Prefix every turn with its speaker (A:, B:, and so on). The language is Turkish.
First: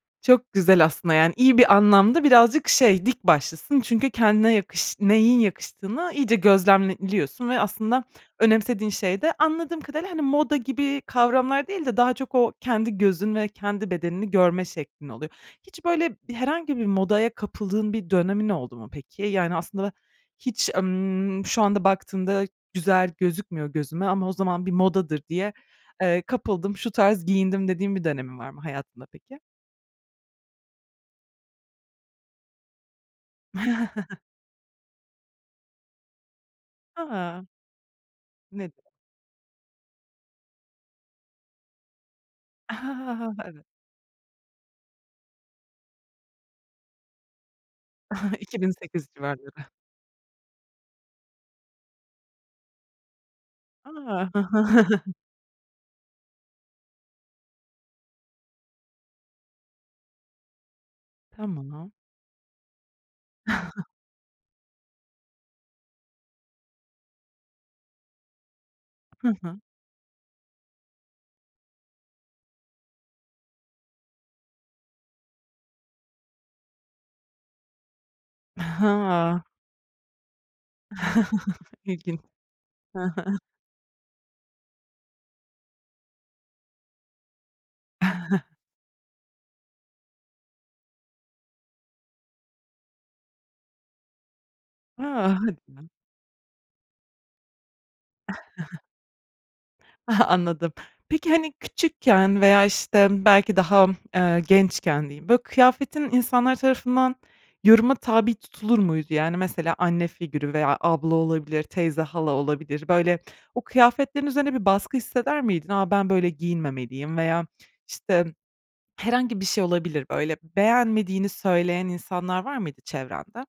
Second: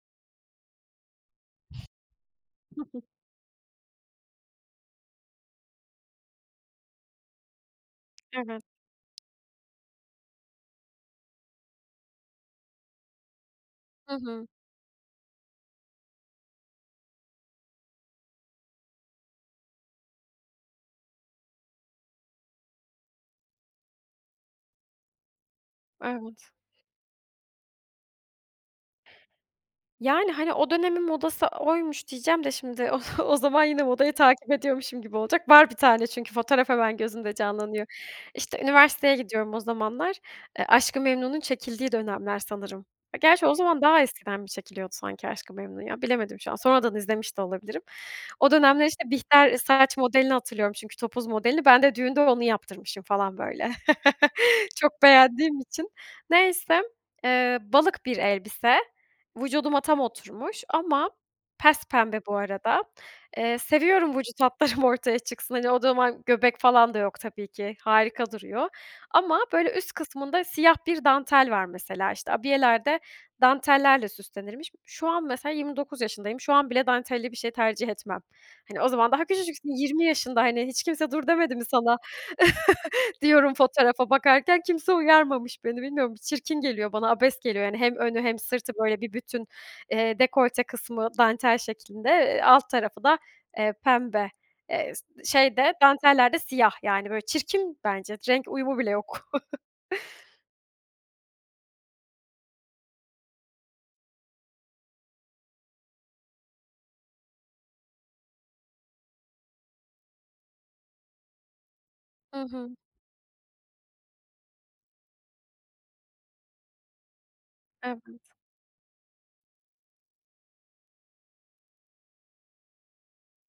A: Çok güzel aslında, yani iyi bir anlamda, birazcık
B: Hı hı.
A: şey, dik başlısın çünkü kendine yakış neyin yakıştığını iyice gözlemliyorsun ve aslında
B: Evet.
A: önemsediğin şey de, anladığım kadarıyla, hani, moda gibi kavramlar değil de, daha çok o kendi gözün ve kendi
B: Hı
A: bedenini
B: hı.
A: görme şeklin oluyor. Hiç böyle herhangi bir modaya kapıldığın bir dönemin oldu mu peki? Yani, aslında hiç, emm, "Şu anda baktığımda güzel gözükmüyor gözüme ama o zaman bir modadır diye, eee,
B: Evet.
A: kapıldım, şu tarz giyindim." dediğin bir dönemin var mı hayatında peki?
B: Yani, hani, "O dönemin modası oymuş." diyeceğim de şimdi, o o zaman yine modayı takip ediyormuşum gibi olacak. Var bir tane çünkü fotoğraf, hemen gözümde
A: A!
B: canlanıyor. İşte,
A: Ne?
B: üniversiteye gidiyorum o zamanlar. Eee, Aşk-ı Memnu'nun çekildiği dönemler sanırım.
A: A,
B: Gerçi, o
A: evet.
B: zaman daha eskiden mi çekiliyordu sanki Aşk-ı Memnu, ya? Bilemedim şu an. Sonradan izlemiş de olabilirim. O
A: iki bin
B: dönemler işte,
A: sekiz
B: Bihter
A: civarları.
B: saç modelini hatırlıyorum çünkü, topuz modelini. Ben de düğünde onu yaptırmışım falan böyle.
A: A!
B: Çok beğendiğim için. Neyse. Eee, balık bir elbise. Vücuduma tam oturmuş ama
A: Tamam.
B: pespembe bu arada. Eee, seviyorum vücut hatlarım ortaya çıksın. Hani, o zaman göbek falan da yok tabii ki. Harika duruyor.
A: Hı
B: Ama
A: hı.
B: böyle üst kısmında siyah bir dantel var mesela. İşte abiyeler de dantellerle süslenirmiş. Şu an mesela 29 yaşındayım. Şu an bile dantelli bir şey tercih etmem. Hani o zaman daha
A: Ha.
B: küçücüksün 20 yaşında hani, "Hiç kimse 'dur' demedi mi sana?"
A: İlginç. Hı hı.
B: diyorum fotoğrafa bakarken, kimse uyarmamış beni, bilmiyorum. Çirkin geliyor bana, abes geliyor. Yani, hem önü hem sırtı, böyle, bir bütün, eee, dekolte kısmı dantel şeklinde, eee, alt tarafı da, eee, pembe. Eee, s
A: A!
B: şey de
A: [unintelligible]
B: danteller de siyah yani, böyle, çirkin bence, renk uyumu bile yok.
A: Anladım. Peki, hani küçükken veya işte belki daha, eee, gençken diyeyim, böyle, kıyafetin insanlar tarafından yoruma tabi tutulur muydu? Yani, mesela anne figürü veya abla olabilir, teyze, hala
B: Hı hı.
A: olabilir, böyle o kıyafetlerin üzerine bir baskı hisseder miydin? A, ben böyle giyinmemeliyim veya işte
B: Evet.
A: herhangi bir şey olabilir. Böyle beğenmediğini söyleyen insanlar var mıydı çevrende?